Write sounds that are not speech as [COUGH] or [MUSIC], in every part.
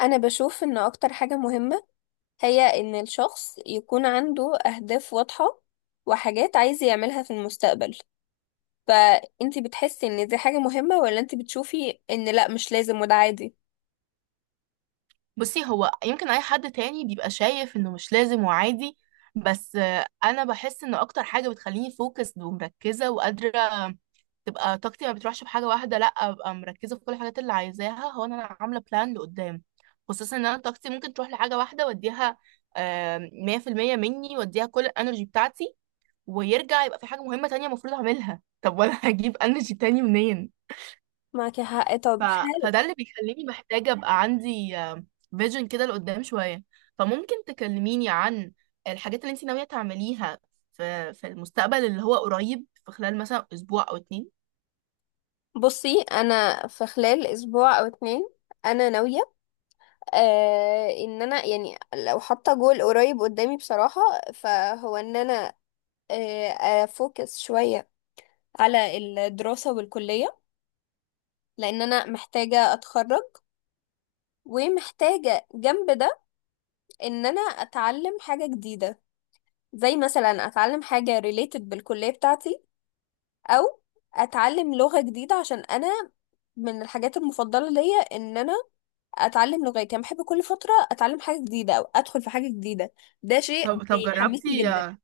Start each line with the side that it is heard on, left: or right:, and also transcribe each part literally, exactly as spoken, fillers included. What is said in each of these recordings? left: انا بشوف ان اكتر حاجة مهمة هي ان الشخص يكون عنده اهداف واضحة وحاجات عايز يعملها في المستقبل. فانتي بتحسي ان دي حاجة مهمة ولا انتي بتشوفي ان لا مش لازم وده عادي؟
right: بصي، هو يمكن اي حد تاني بيبقى شايف انه مش لازم وعادي. بس آه، انا بحس ان اكتر حاجه بتخليني فوكس ومركزه وقادره تبقى طاقتي ما بتروحش في حاجه واحده، لا ابقى مركزه في كل الحاجات اللي عايزاها، هو إن انا عامله بلان لقدام. خصوصا ان انا طاقتي ممكن تروح لحاجه واحده واديها آه، مية في المية مني، واديها كل الانرجي بتاعتي، ويرجع يبقى في حاجه مهمه تانية المفروض اعملها. طب وانا [LAUGHS] هجيب انرجي تاني منين؟
left: معاكي حق.
right: ف...
left: طب هل
right: فده اللي بيخليني محتاجة أبقى عندي فيجن كده لقدام شوية. فممكن تكلميني عن الحاجات اللي انت ناوية تعمليها في في المستقبل اللي هو قريب، في خلال مثلا أسبوع أو اتنين؟
left: بصي، انا في خلال اسبوع او اتنين انا ناوية، آه ان انا يعني لو حاطة جول قريب قدامي بصراحة، فهو ان انا آه افوكس شوية على الدراسة والكلية، لان انا محتاجة اتخرج. ومحتاجة جنب ده ان انا اتعلم حاجة جديدة، زي مثلا اتعلم حاجة related بالكلية بتاعتي، او اتعلم لغة جديدة، عشان انا من الحاجات المفضلة ليا ان انا اتعلم لغات. يعني بحب كل فترة اتعلم حاجة جديدة او ادخل في حاجة جديدة، ده شيء
right: طب طب
left: بيحمسني
right: جربتي
left: جدا.
right: آه،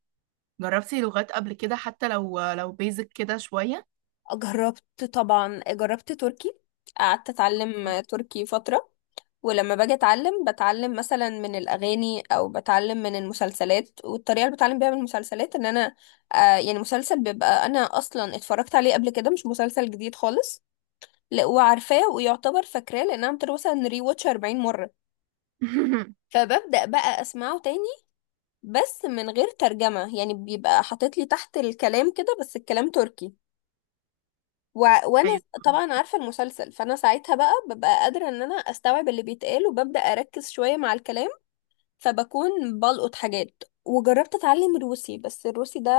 right: جربتي لغات قبل كده، حتى لو لو بيزك كده شوية؟
left: جربت، طبعا جربت تركي، قعدت
right: آه.
left: اتعلم تركي فترة. ولما باجي اتعلم، بتعلم مثلا من الاغاني او بتعلم من المسلسلات. والطريقة اللي بتعلم بيها من المسلسلات ان انا آه يعني مسلسل بيبقى انا اصلا اتفرجت عليه قبل كده، مش مسلسل جديد خالص، لا وعارفاه ويعتبر فاكراه، لان انا عملت له مثلا ري واتش أربعين مرة.
right: [LAUGHS]
left: فببدأ بقى اسمعه تاني، بس من غير ترجمة، يعني بيبقى حاطط لي تحت الكلام كده بس الكلام تركي. و... وانا
right: أيوة.
left: طبعا عارفه المسلسل، فانا ساعتها بقى ببقى قادره ان انا استوعب اللي بيتقال، وببدا اركز شويه مع الكلام، فبكون بلقط حاجات. وجربت اتعلم روسي، بس الروسي ده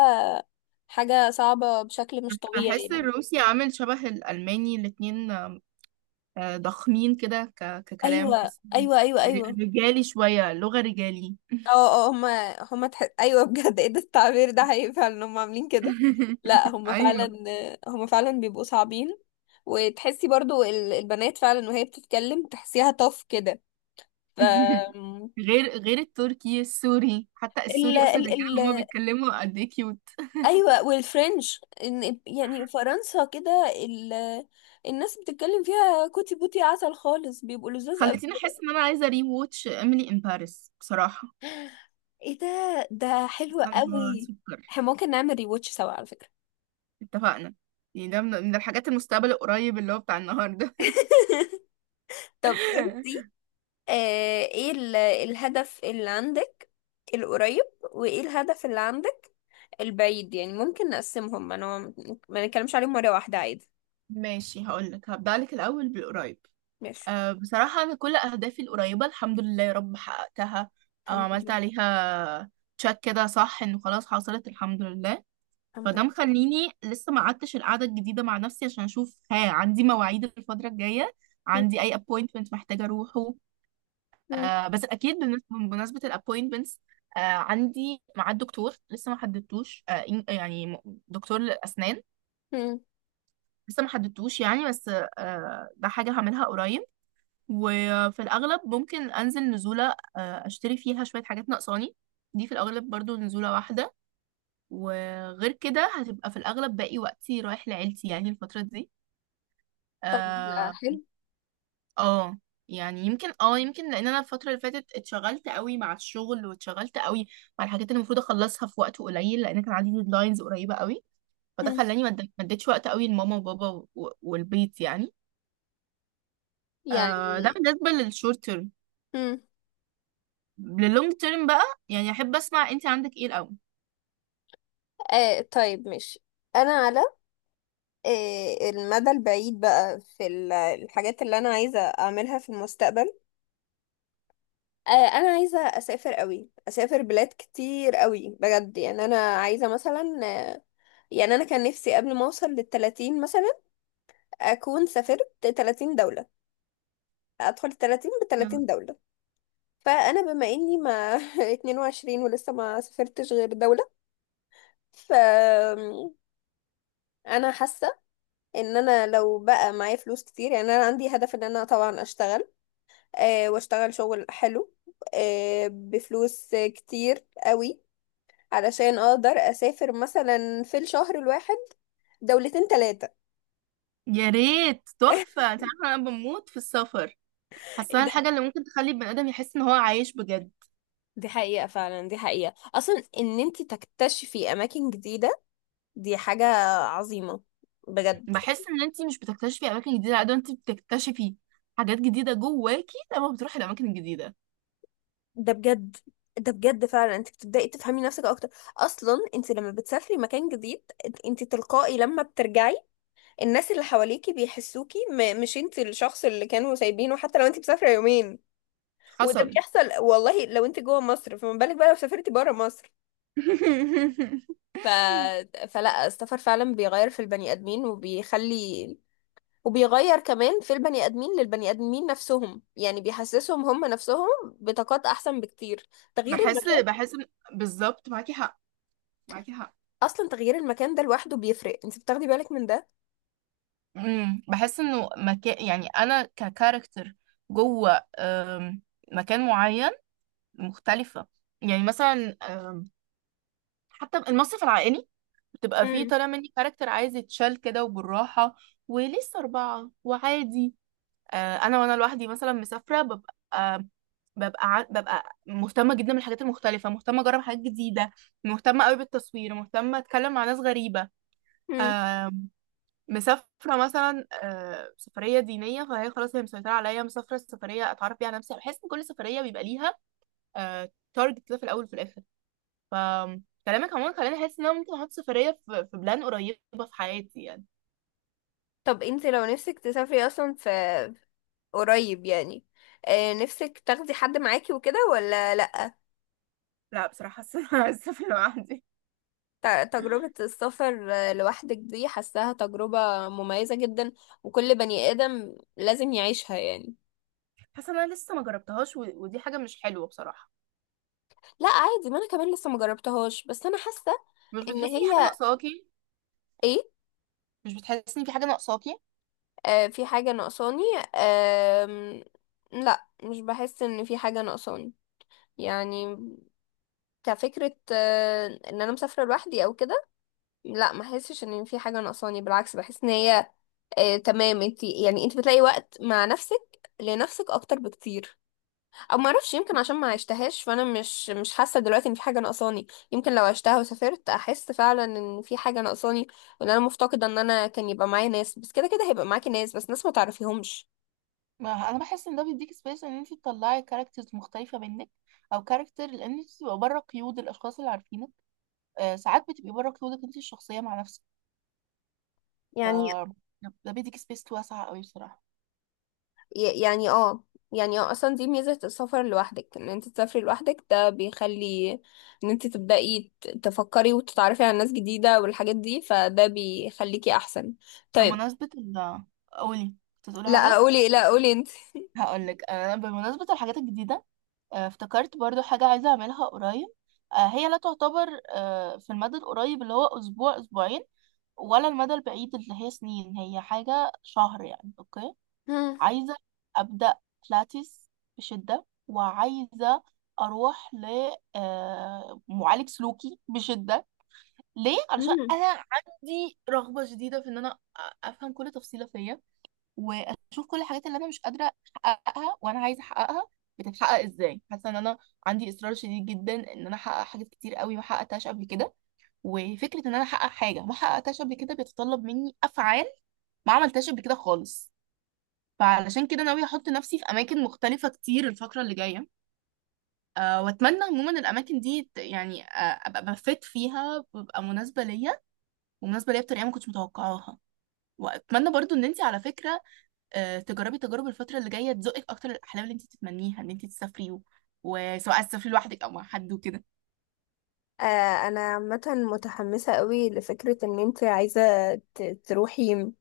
left: حاجه صعبه بشكل مش طبيعي
right: بحس
left: يعني.
right: الروسي عامل شبه الألماني الاتنين، آه، آه، ضخمين كده ك- ككلام،
left: ايوه
right: حس
left: ايوه ايوه
right: ر-
left: ايوه.
right: رجالي، شوية لغة رجالي.
left: اه اه، هما هما تح... ايوه، [LAUGHS] بجد، ايه ده! التعبير ده حقيقي فعلا، هما عاملين كده. لا
right: [LAUGHS]
left: هما فعلا،
right: أيوة.
left: هما فعلا بيبقوا صعبين. وتحسي برضو ال- البنات فعلا وهي بتتكلم تحسيها طف كده. ف
right: [LAUGHS] غير غير التركي السوري، حتى
left: ال...
right: السوري اصلا
left: ال... ال...
right: الرجاله هما بيتكلموا قد ايه كيوت.
left: ايوه، والفرنش إن- يعني فرنسا كده، ال... الناس بتتكلم فيها كوتي بوتي عسل خالص، بيبقوا لذاذ قوي.
right: خلتيني احس ان انا عايزه ري واتش ايميلي ان باريس بصراحه،
left: ايه ده! ده حلو
right: حاسه ان هو
left: قوي.
right: سوبر.
left: احنا ممكن نعمل ريواتش سوا على فكرة.
right: اتفقنا. يعني ده من من الحاجات المستقبل القريب اللي هو بتاع النهارده.
left: [LAUGHS] طب انت،
right: [LAUGHS]
left: آه ايه ال... الهدف اللي عندك القريب؟ وايه الهدف اللي عندك البعيد؟ يعني ممكن نقسمهم، انا ما ما نتكلمش عليهم مرة واحدة عادي.
right: ماشي، هقولك هبدأ لك الأول بالقريب.
left: ماشي.
right: أه بصراحة أنا كل أهدافي القريبة، الحمد لله يا رب، حققتها أو
left: الحمد
right: عملت
left: لله،
right: عليها تشيك كده، صح إنه خلاص حصلت الحمد لله.
left: الحمد
right: فده
left: لله.
right: مخليني لسه ما قعدتش القعده الجديده مع نفسي عشان اشوف ها عندي مواعيد الفتره الجايه،
left: [LAUGHS]
right: عندي اي ابوينتمنت محتاجه اروحه.
left: مم. مم.
right: آه بس اكيد بالنس- بمناسبه الابوينتمنتس، آه عندي ميعاد دكتور لسه ما حددتوش، آه إن- يعني م- دكتور للاسنان
left: مم.
right: لسه ما حددتوش يعني. بس آه ده حاجه هعملها قريب. وفي الاغلب ممكن انزل نزوله آه اشتري فيها شويه حاجات ناقصاني، دي في الاغلب برضو نزوله واحده. وغير كده هتبقى في الأغلب باقي وقتي رايح لعيلتي يعني الفترة دي.
left: طب
right: اه.
left: حلو.
right: آه، يعني يمكن، اه يمكن لان انا الفتره اللي فاتت اتشغلت قوي مع الشغل، واتشغلت قوي مع الحاجات اللي المفروض اخلصها في وقت قليل، لان كان عندي ديدلاينز قريبه قوي، فده
left: مم.
right: خلاني ما اد- ما اديتش وقت قوي لماما وبابا و- والبيت يعني. آه ده
left: يعني.
right: بالنسبه للشورت تيرم.
left: مم.
right: للونج تيرم بقى، يعني احب اسمع انت عندك ايه الاول.
left: آه طيب، مش انا على آه المدى البعيد بقى، في ال- الحاجات اللي انا عايزه اعملها في المستقبل، آه انا عايزه اسافر قوي، اسافر بلاد كتير قوي بجد. يعني انا عايزه مثلا، آه يعني انا كان نفسي قبل ما اوصل للتلاتين مثلا اكون سافرت تلاتين دوله، ادخل التلاتين
right: يلا.
left: بتلاتين دوله. فانا بما اني ما [LAUGHS] اتنين وعشرين ولسه ما سافرتش غير دوله. ف انا حاسه ان انا لو بقى معايا فلوس كتير، يعني انا عندي هدف ان انا طبعا اشتغل، أه واشتغل شغل حلو، أه بفلوس كتير قوي، علشان اقدر اسافر مثلا في الشهر الواحد دولتين ثلاثة.
right: يا ريت
left: [LAUGHS]
right: تحفه، انت عارفه انا بموت في السفر.
left: ايه
right: حاسه
left: ده!
right: الحاجه اللي ممكن تخلي البني ادم يحس ان هو عايش بجد.
left: دي حقيقة فعلا، دي حقيقة اصلا ان انت تكتشفي اماكن جديدة، دي حاجة عظيمة بجد.
right: بحس ان انت مش بتكتشفي اماكن جديده قد ما انت بتكتشفي حاجات جديده جواكي لما بتروحي الاماكن الجديده.
left: ده بجد، ده بجد فعلا، انت بتبدأي تفهمي نفسك اكتر. اصلا انت لما بتسافري مكان جديد، انت تلقائي لما بترجعي الناس اللي حواليكي بيحسوكي م- مش انت الشخص اللي كانوا سايبينه، حتى لو انت مسافره يومين. وده
right: حصل.
left: بيحصل والله لو انت جوه مصر، فما بالك بقى لو سافرتي بره مصر.
right: [LAUGHS]
left: ف... فلا، السفر فعلا بيغير في البني ادمين، وبيخلي، وبيغير كمان في البني ادمين للبني ادمين نفسهم، يعني بيحسسهم هم نفسهم بطاقات احسن بكتير، تغيير
right: بحس
left: المكان.
right: بحس إن- بالظبط، معاكي حق، معاكي حق.
left: اصلا تغيير المكان ده لوحده بيفرق، انت بتاخدي بالك من ده.
right: امم بحس انه مكان، يعني انا ككاركتر جوه أم، مكان معين مختلفه. يعني مثلا أم، حتى المصيف العائلي بتبقى فيه طالع مني كاركتر عايز يتشال كده وبالراحه ولسه اربعه وعادي. آه، انا وانا لوحدي مثلا مسافره، ببقى آه، ببقى ع- ببقى مهتمه جدا بالحاجات المختلفه، مهتمه اجرب حاجات جديده، مهتمه قوي بالتصوير، مهتمه اتكلم مع ناس غريبه.
left: امم.
right: آه، مسافره مثلا آه، سفريه دينيه، فهي خلاص هي مسيطره عليا. مسافره سفريه اتعرف بيها على نفسي. بحس ان كل سفريه بيبقى ليها تارجت كده في الاول وفي الاخر. ف كلامك عموما خلاني احس ان انا ممكن احط سفريه في في بلان قريبه في حياتي يعني.
left: طب انت لو نفسك تسافري اصلا في قريب يعني، آه، نفسك تاخدي حد معاكي وكده ولا لأ؟
right: لا بصراحه حاسه [LAUGHS] إن انا عايزه اسافر لوحدي.
left: ت- تجربة السفر آه، لوحدك دي حاساها تجربة مميزة جدا، وكل بني آدم لازم يعيشها يعني.
right: حاسه ان انا لسه ما جربتهاش و- ودي حاجه مش حلوه بصراحه.
left: لأ عادي، ما أنا كمان لسه مجربتهاش، بس أنا حاسة
right: مش
left: إن
right: بتحسي ان في حاجه
left: هي
right: ناقصاكي؟
left: إيه،
right: مش بتحسي ان في حاجه ناقصاكي؟
left: آه، في حاجة ناقصاني. آم، لأ، مش بحس إن في حاجة ناقصاني يعني، كفكرة آه، إن أنا مسافرة لوحدي أو كده. لأ ما أحسش إن في حاجة ناقصاني، بالعكس بحس إن هي آه، تمام. انت يعني، انت بتلاقي وقت مع نفسك لنفسك اكتر بكتير، او ما اعرفش، يمكن عشان ما عشتهاش فانا مش مش حاسه دلوقتي ان في حاجه ناقصاني، يمكن لو عشتها وسافرت احس فعلا ان في حاجه ناقصاني، وان انا مفتقده ان انا كان يبقى معايا ناس، بس كده كده هيبقى معاكي ناس، بس ناس ما تعرفيهمش
right: ما انا بحس ان ده بيديك سبيس ان انت تطلعي كاركترز مختلفه منك، او كاركتر، لان انت بتبقى بره قيود الاشخاص اللي عارفينك. آه ساعات بتبقي بره قيودك انت الشخصيه مع نفسك. ف
left: يعني.
right: ده بيديك سبيس واسعه قوي بصراحه.
left: ي- يعني اه يعني اه اصلا دي ميزه السفر لوحدك، ان انت تسافري لوحدك ده بيخلي ان انت تبداي ت- تفكري وتتعرفي على ناس جديده والحاجات دي، فده بيخليكي احسن. طيب.
right: بمناسبه ال قولي، كنت هتقولي
left: لا
right: حاجه.
left: قولي، لا قولي انت.
right: هقول لك انا بمناسبه الحاجات الجديده، آه، افتكرت برضو حاجة عايزة أعملها قريب. آه، هي لا تعتبر آه، في المدى القريب اللي هو أسبوع أسبوعين، ولا المدى البعيد اللي هي سنين، هي حاجة شهر يعني. أوكي،
left: مم.
right: عايزة أبدأ بلاتيس بشدة، وعايزة أروح لمعالج سلوكي بشدة. ليه؟ علشان
left: مم.
right: أنا عندي رغبة شديدة في إن أنا أ- أفهم كل تفصيلة فيا، واشوف كل الحاجات اللي انا مش قادره احققها وانا عايزه احققها بتتحقق ازاي. حاسه ان انا عندي اصرار شديد جدا ان انا احقق حاجات كتير قوي ما حققتهاش قبل كده، وفكره ان انا احقق حاجه ما حققتهاش قبل كده بيتطلب مني افعال ما عملتهاش قبل كده خالص. فعلشان كده ناويه احط نفسي في اماكن مختلفه كتير الفتره اللي جايه. أه واتمنى عموما الاماكن دي ت- يعني آه، ابقى بفت فيها وابقى مناسبه ليا، ومناسبه ليا بطريقه ما كنتش متوقعاها. واتمنى برضو ان انت على فكره آه، تجربي تجارب الفترة اللي جاية تزقك أكتر الأحلام اللي أنت تتمنيها إن أنت تسافري و- وسواء عايزة تسافري لوحدك أو مع حد وكده.
left: آه انا عامه متحمسه قوي لفكره ان انت عايزه ت- تروحي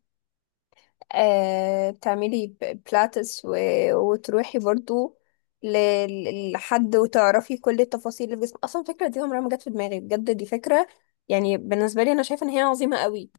left: آه تعملي ب- بلاتس، و... وتروحي برضو ل... ل- لحد وتعرفي كل التفاصيل الجسم. اصلا الفكره دي عمرها ما جت في دماغي بجد، دي فكره يعني بالنسبه لي انا شايفه ان هي عظيمه قوي.